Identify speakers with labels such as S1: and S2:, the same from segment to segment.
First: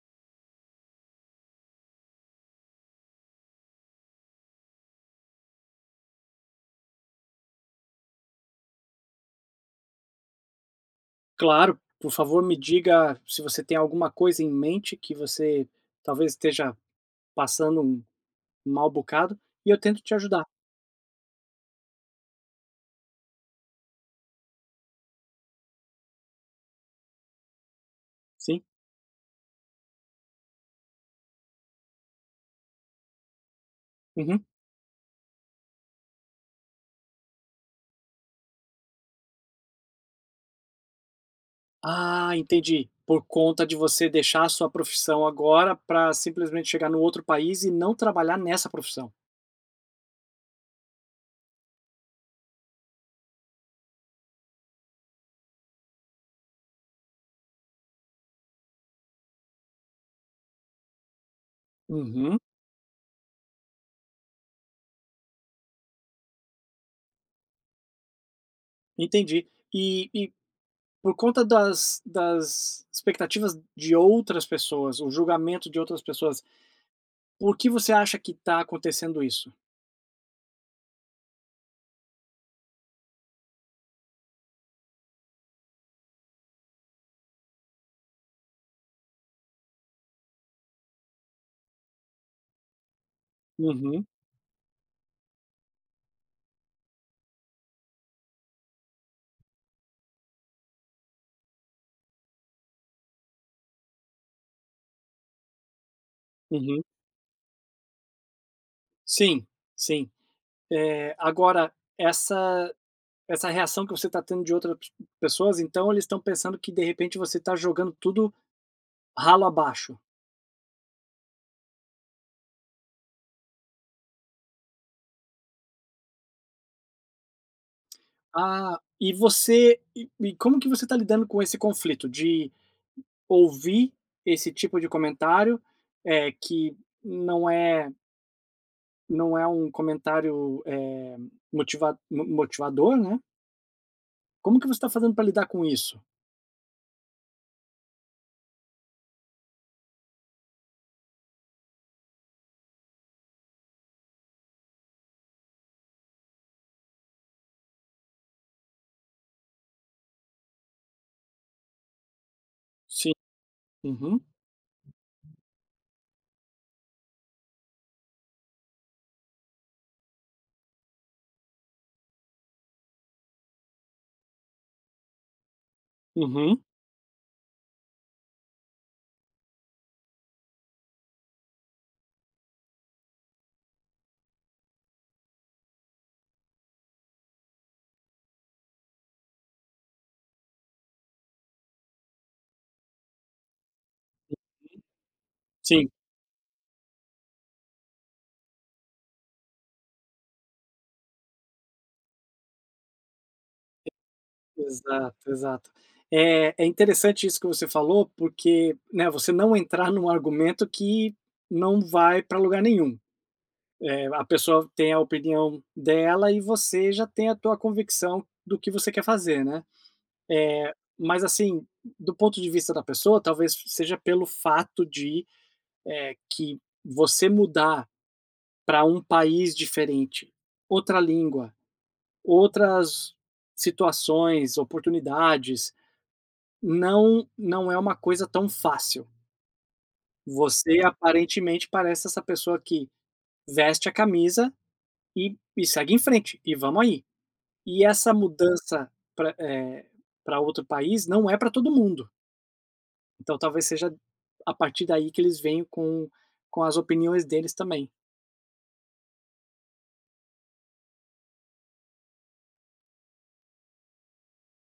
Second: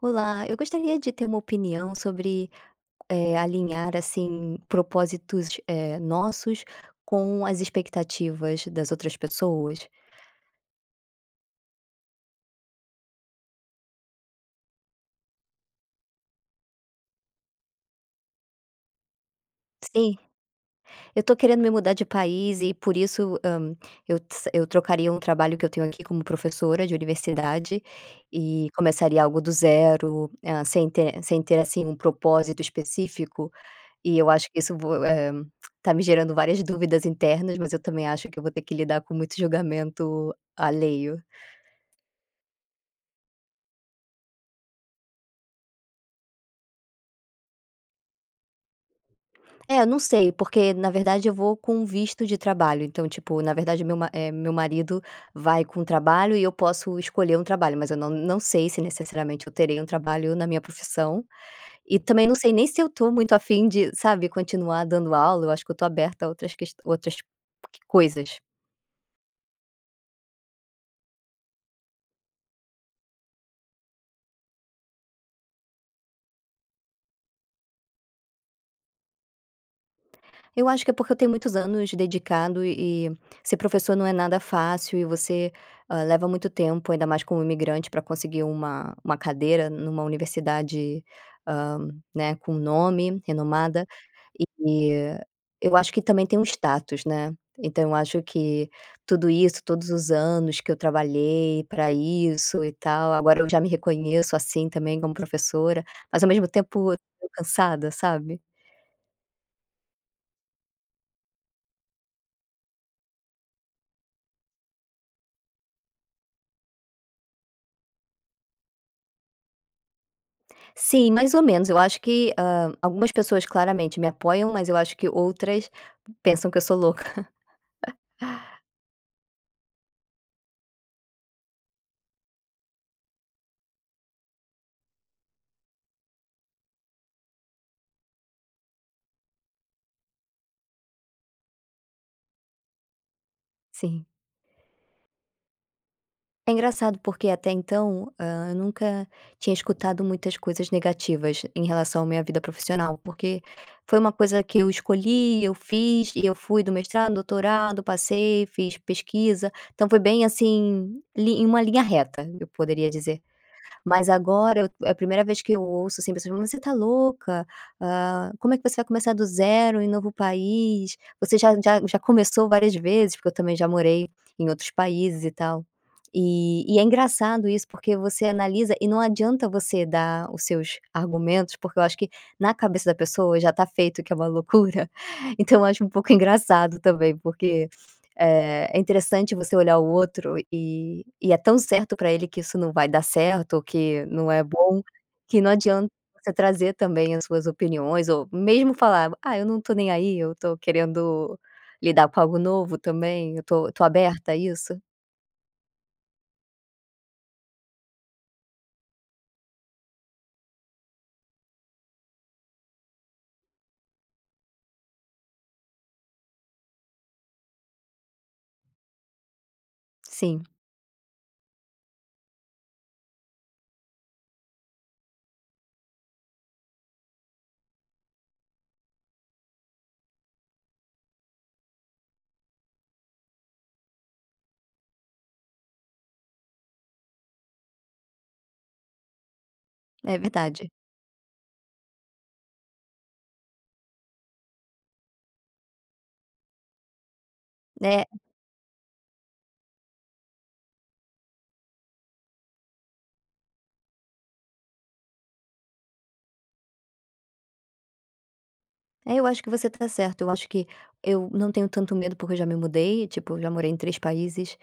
S1: Olá, eu gostaria de ter uma opinião sobre, alinhar, assim, propósitos, nossos com as expectativas das outras pessoas.
S2: Claro, por favor, me diga se você tem alguma coisa em mente que você talvez esteja passando um mal bocado e eu tento te
S1: Sim.
S2: ajudar.
S1: Eu tô querendo me mudar de país e por isso, eu trocaria um trabalho que eu tenho aqui como professora de universidade
S2: Sim.
S1: e começaria algo do zero, sem ter, assim, um propósito específico. E eu
S2: Uhum.
S1: acho que isso tá me gerando várias dúvidas internas, mas eu também acho que eu vou ter que lidar com muito julgamento alheio.
S2: Ah, entendi. Por conta de você deixar a sua profissão agora para simplesmente chegar no outro país e não trabalhar nessa profissão.
S1: É, eu não sei, porque na verdade eu vou com visto de trabalho, então, tipo, na verdade meu marido vai com trabalho e eu posso escolher um trabalho, mas eu não sei se necessariamente eu terei um trabalho na minha profissão, e também não
S2: Uhum.
S1: sei nem se eu estou muito afim de, sabe, continuar dando aula, eu acho que eu estou aberta a outras coisas.
S2: Entendi. E por conta das expectativas de outras pessoas, o julgamento de outras pessoas, por que você acha que está acontecendo isso?
S1: Eu acho que é porque eu tenho muitos anos dedicado e ser professor não é nada fácil e você, leva muito tempo, ainda mais como imigrante, para conseguir uma cadeira numa universidade, hã, né, com nome, renomada.
S2: Uhum.
S1: E eu acho que também tem um status, né. Então eu acho que tudo isso, todos os anos que eu trabalhei para isso e tal, agora eu já me reconheço assim também como professora, mas ao mesmo
S2: Uhum.
S1: tempo eu tô cansada, sabe?
S2: Sim, sim. Agora, essa reação que você está tendo de outras pessoas, então eles estão pensando que de repente você está jogando tudo ralo abaixo.
S1: Sim, mais ou menos. Eu acho que, algumas pessoas claramente me apoiam, mas eu acho que outras pensam que eu sou louca.
S2: Ah, e você, como que você está lidando com esse conflito de ouvir esse tipo de comentário, que não é não é um comentário, motivador, né.
S1: Sim.
S2: Como que você está fazendo para lidar com isso?
S1: É engraçado porque até então, eu nunca tinha escutado muitas coisas negativas em relação à minha vida profissional, porque foi uma coisa que eu escolhi, eu fiz e eu fui do mestrado, doutorado, passei, fiz pesquisa, então foi bem assim, li em uma linha reta, eu poderia
S2: Sim.
S1: dizer. Mas
S2: Uhum,
S1: agora eu é a primeira vez que eu ouço, assim, pessoas falando: "Você tá louca? Ah, como é que você vai começar do zero em novo país? Você já começou várias vezes", porque eu também já morei em outros países e tal.
S2: uhum.
S1: E é engraçado isso, porque você analisa e não adianta você dar os seus argumentos, porque eu acho que na cabeça da pessoa já tá feito que é uma loucura. Então eu acho um pouco engraçado também, porque é interessante você olhar o outro e é tão certo para ele que isso não vai dar certo ou que não é bom, que não adianta
S2: Sim.
S1: você trazer também as suas opiniões ou mesmo falar: "Ah, eu não tô nem aí, eu tô querendo lidar com algo novo também, eu tô aberta a isso".
S2: Exato, exato. É interessante isso que você falou, porque, né, você não entrar num argumento que não vai para lugar nenhum. Eh, a pessoa tem a opinião dela e você já tem a tua convicção do que você quer fazer, né.
S1: Sim,
S2: Mas, assim, do ponto de vista da pessoa, talvez seja pelo fato de que você mudar para um país diferente, outra língua, outras situações, oportunidades. Não é uma coisa tão fácil.
S1: é verdade.
S2: Você aparentemente parece essa pessoa que veste a camisa e segue em frente, e vamos aí. E
S1: É.
S2: essa mudança para outro país não é para todo mundo. Então talvez seja a partir daí que eles venham com as opiniões deles também.
S1: É, eu acho que você tá certo. Eu acho que eu não tenho tanto medo porque eu já me mudei, tipo, eu já morei em 3 países,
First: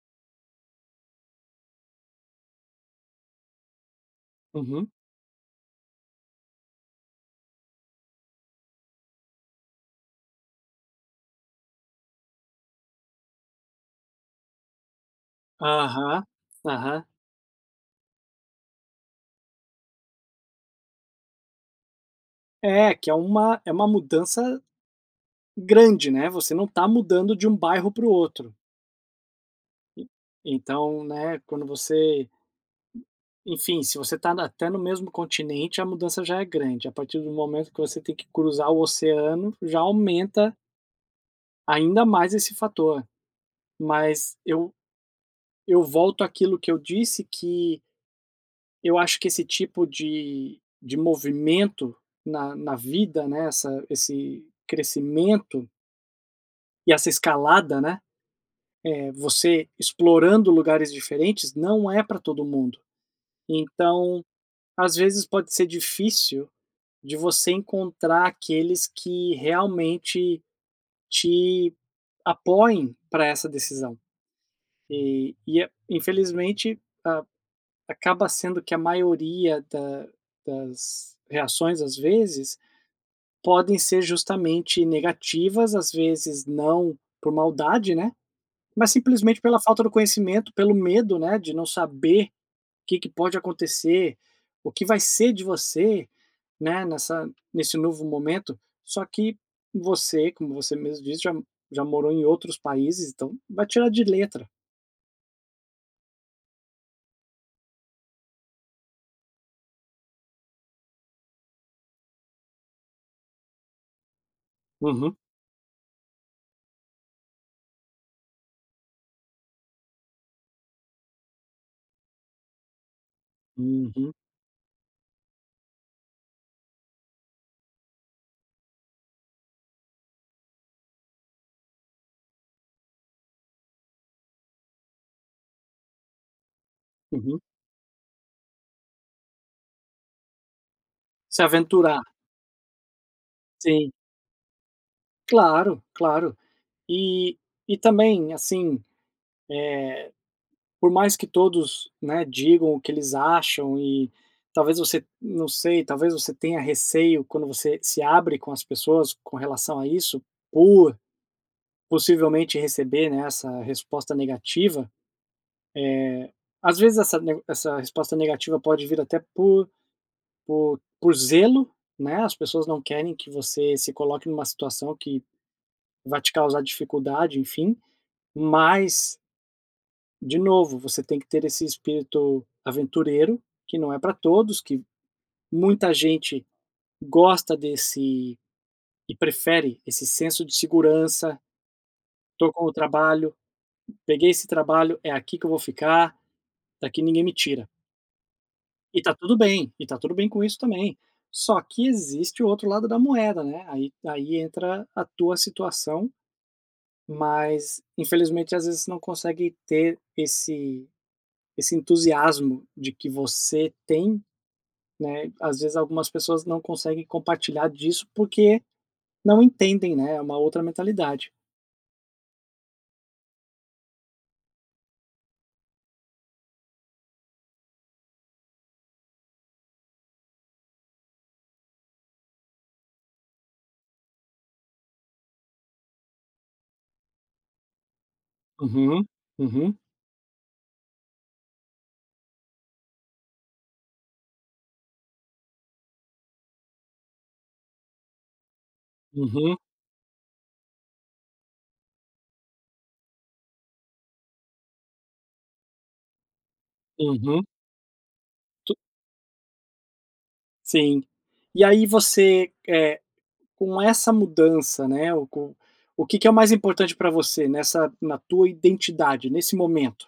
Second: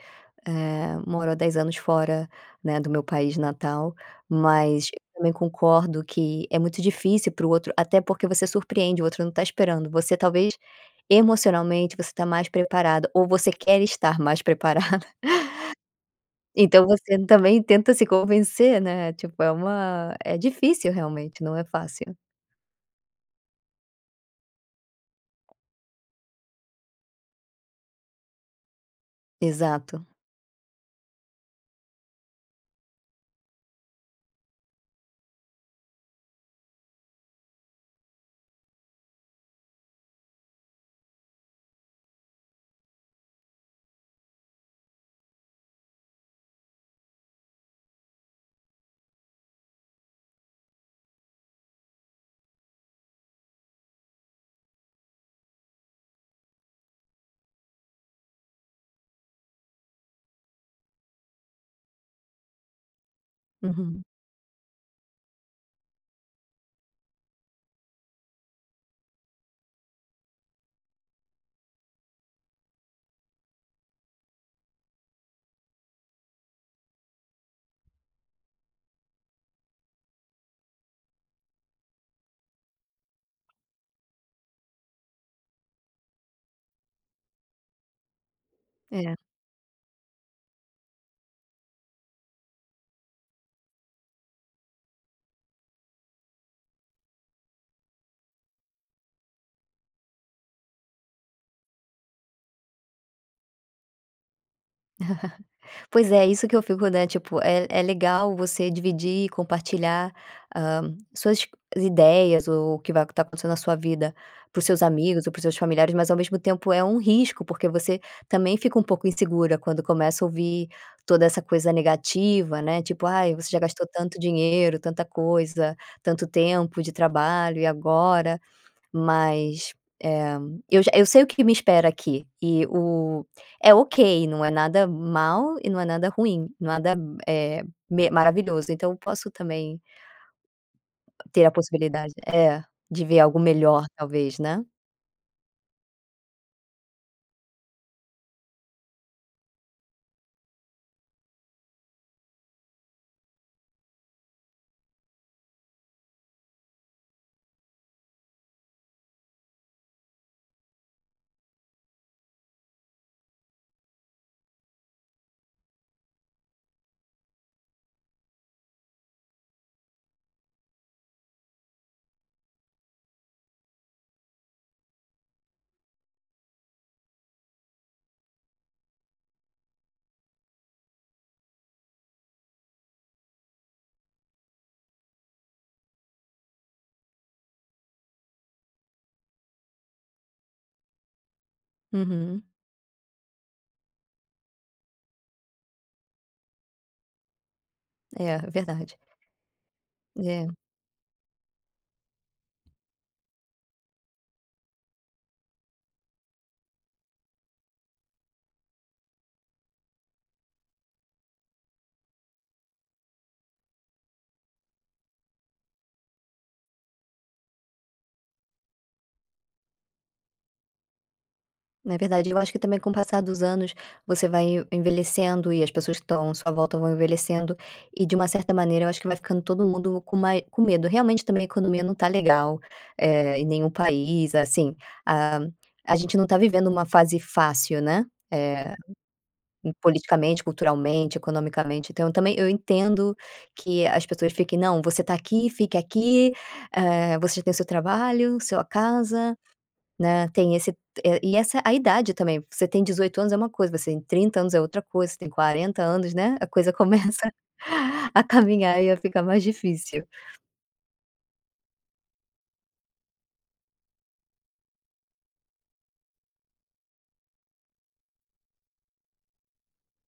S1: moro há 10 anos fora, né, do meu país natal, mas
S2: Uhum.
S1: eu também concordo que é muito difícil para o outro, até porque você surpreende, o outro não tá esperando. Você talvez, emocionalmente, você tá mais preparada ou você quer estar mais preparada,
S2: Aham,
S1: então
S2: aham.
S1: você também tenta se convencer, né, tipo, é uma é difícil realmente, não é fácil.
S2: É, que é uma mudança grande, né, você não está mudando de um bairro para o outro. E
S1: Exato.
S2: então, né, quando você... Enfim, se você está até no mesmo continente, a mudança já é grande. A partir do momento que você tem que cruzar o oceano, já aumenta ainda mais esse fator. Mas eu volto àquilo que eu disse, que eu acho que esse tipo de movimento na vida, né, essa esse crescimento e essa escalada, né, você explorando lugares diferentes, não é para todo mundo.
S1: Uhum.
S2: Então, às vezes pode ser difícil de você encontrar aqueles que realmente te apoiem para essa decisão. E infelizmente, acaba sendo que a maioria das reações, às vezes, podem ser justamente negativas, às vezes não por maldade, né? Mas
S1: É.
S2: simplesmente pela falta do conhecimento, pelo medo, né, de não saber que pode acontecer, o que vai ser de você, né, nessa nesse novo momento. Só que você, como você mesmo disse, já já morou em outros países, então vai tirar de letra.
S1: Pois é, isso que eu fico, né, tipo, é é legal você dividir e compartilhar, suas ideias ou o que vai tá acontecendo na sua vida para os seus
S2: Uhum,
S1: amigos ou para os seus familiares, mas ao mesmo tempo é um risco, porque você também fica um pouco insegura quando começa a ouvir toda essa coisa negativa, né, tipo: "Ai, você já gastou
S2: uhum,
S1: tanto dinheiro, tanta coisa, tanto tempo de trabalho e agora?" Mas, eh, eu sei o que me espera aqui e o é ok, não é nada mal e não é nada ruim, nada,
S2: uhum.
S1: eh, me maravilhoso, então eu posso também
S2: Se
S1: ter a
S2: aventurar.
S1: possibilidade é, de ver algo melhor
S2: Sim,
S1: talvez, né.
S2: claro, claro. E e também, assim, por mais que todos, né, digam o que eles acham e talvez você, não sei, talvez você tenha receio quando você se abre com as pessoas com relação a isso, por... Possivelmente receber, né, essa resposta negativa, às vezes essa resposta negativa pode vir até por zelo, né, as pessoas não querem que você se coloque numa situação que vai te causar dificuldade, enfim, mas, de novo, você tem que ter esse espírito aventureiro, que não é para todos, que muita gente gosta desse e prefere esse senso de segurança:
S1: Uhum.
S2: "Tô com o trabalho, peguei esse trabalho, é aqui que eu vou ficar, daqui ninguém me tira".
S1: É, verdade. É, verdade.
S2: E tá tudo bem, e tá tudo bem com
S1: É.
S2: isso também. Só que existe o outro lado da moeda, né, aí entra a tua situação, mas infelizmente às vezes você não consegue ter esse entusiasmo de que você tem, né, às vezes algumas pessoas não conseguem compartilhar disso, porque não entendem, né, é uma outra mentalidade.
S1: Na verdade, eu acho que também com o passar dos anos, você vai envelhecendo e as pessoas que estão à sua volta vão envelhecendo, e de uma certa maneira eu acho que vai ficando todo mundo com mai com medo. Realmente também a economia não tá legal, em nenhum país, assim, a a gente não tá vivendo uma fase fácil, né, eh,
S2: Uhum, uhum,
S1: politicamente, culturalmente, economicamente, então também eu entendo que as pessoas fiquem: "Não, você tá aqui, fique aqui, você já tem o seu trabalho, sua casa".
S2: uhum,
S1: Né, tem esse, e essa a idade também, você tem 18 anos é uma coisa, você tem 30 anos é outra coisa, você tem 40 anos, né, a coisa começa
S2: uhum,
S1: a
S2: tu
S1: caminhar e a ficar mais difícil.
S2: sim. E aí você, com essa mudança, né? O que, que é o mais importante para você nessa na tua identidade nesse momento?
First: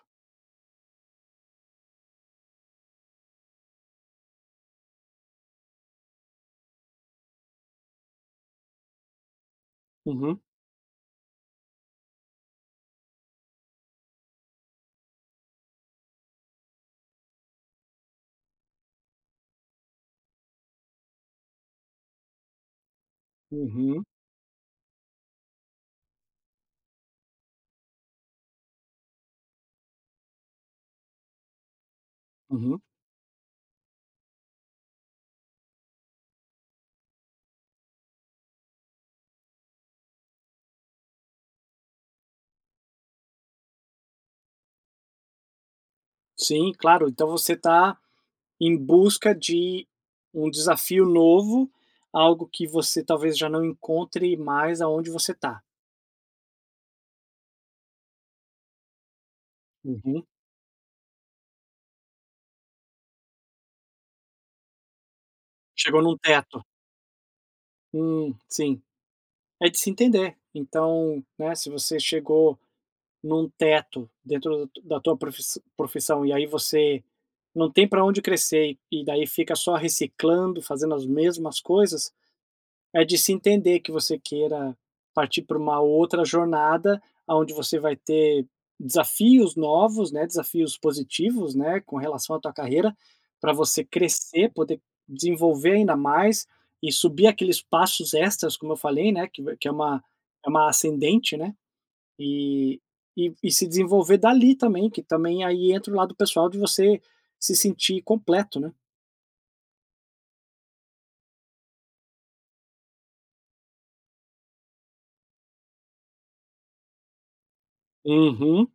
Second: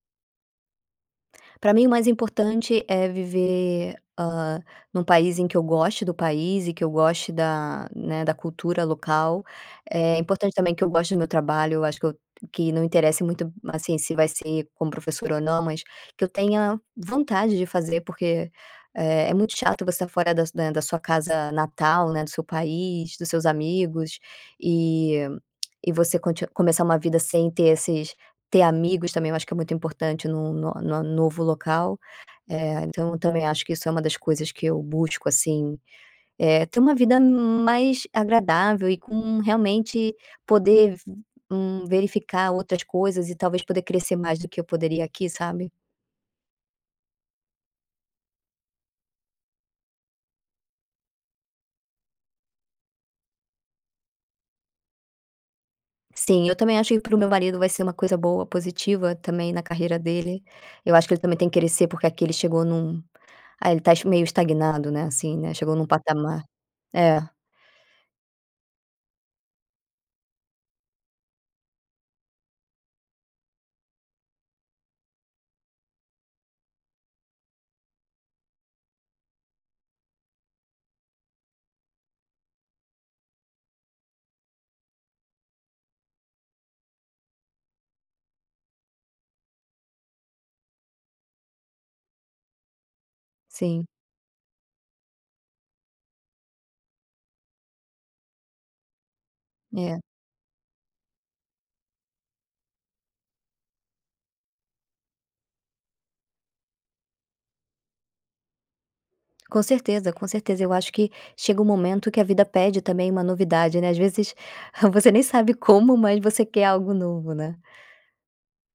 S1: Para mim o mais importante é viver, num país em que eu goste do país e que eu goste da, né, da cultura local. É
S2: Uhum,
S1: importante também que eu goste do meu trabalho, eu acho que eu que não interessa muito, assim, se vai ser como professora ou não, mas que eu tenha vontade de fazer, porque, é muito chato você tá fora da né, da sua casa natal, né, do seu país, dos seus
S2: uhum,
S1: amigos, e você conti começar uma vida sem ter esses ter amigos também eu acho que é muito importante num no novo local,
S2: uhum.
S1: então eu também acho que isso é uma das coisas que eu busco, assim, ter uma vida mais agradável e com realmente poder verificar outras coisas e talvez poder crescer mais do que eu poderia aqui, sabe.
S2: Sim, claro. Então você está em busca de um desafio novo, algo que você talvez já não encontre mais aonde você está.
S1: Sim, eu também acho que para o meu marido vai ser uma coisa boa, positiva também na carreira
S2: Uhum.
S1: dele. Eu acho que ele também tem que crescer, porque aqui ele chegou num ele tá meio estagnado, né, assim, né, chegou num
S2: Chegou num
S1: patamar
S2: teto.
S1: é,
S2: Sim. É de se entender. Então, né? Se você chegou num teto dentro da da tua profissão e aí você não tem para onde crescer e daí fica só reciclando, fazendo as mesmas coisas, é de se entender que você queira partir para uma outra jornada aonde você vai ter desafios novos, né, desafios positivos, né, com relação à tua carreira, para você
S1: sim,
S2: crescer, poder desenvolver ainda mais e subir aqueles passos extras, como eu falei, né, que
S1: é.
S2: é uma ascendente, né? E e se desenvolver dali também, que também aí entra o lado pessoal de você se sentir completo, né.
S1: Com certeza, com certeza. Eu acho que chega um momento que a vida pede também uma novidade, né. Às vezes, você nem sabe como, mas você quer algo novo, né.
S2: Uhum.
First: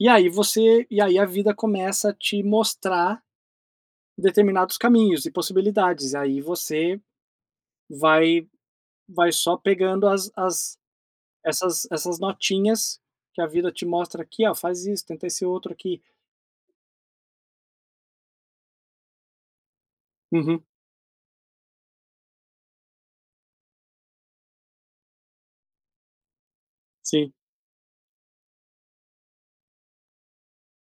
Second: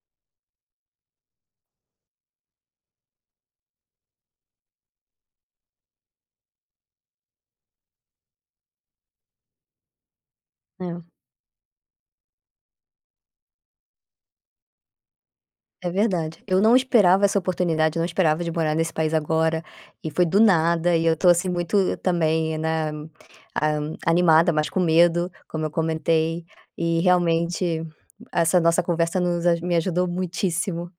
S2: E aí você e aí a vida começa a te mostrar determinados caminhos e possibilidades, e aí você vai vai só pegando as
S1: É.
S2: essas essas notinhas que a vida te mostra aqui: "Ó, faz isso, tenta esse outro
S1: É
S2: aqui".
S1: verdade. Eu não esperava essa oportunidade, não esperava de morar nesse país agora, e foi do
S2: Uhum,
S1: nada, e eu tô, assim, muito também, né, ah, animada, mas com medo, como eu comentei, e
S2: sim.
S1: realmente essa nossa conversa nos a me ajudou muitíssimo.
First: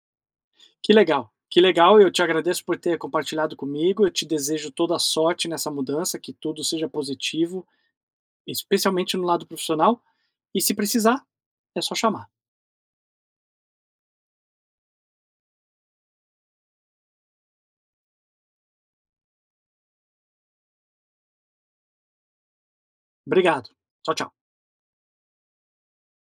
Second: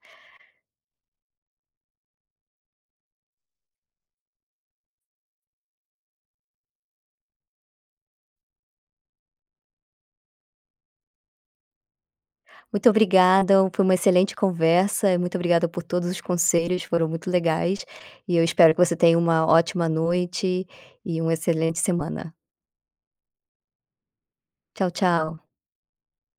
S2: Que legal, eu te agradeço por ter compartilhado comigo, eu te desejo toda a sorte nessa mudança, que tudo seja positivo, especialmente no lado profissional, e se precisar, é só chamar.
S1: Muito obrigada, foi uma excelente conversa, e muito obrigada por todos os conselhos, foram muito legais, e eu espero que você tenha uma ótima noite e uma excelente semana.
S2: Obrigado. Tchau, tchau.
S1: Tchau, tchau.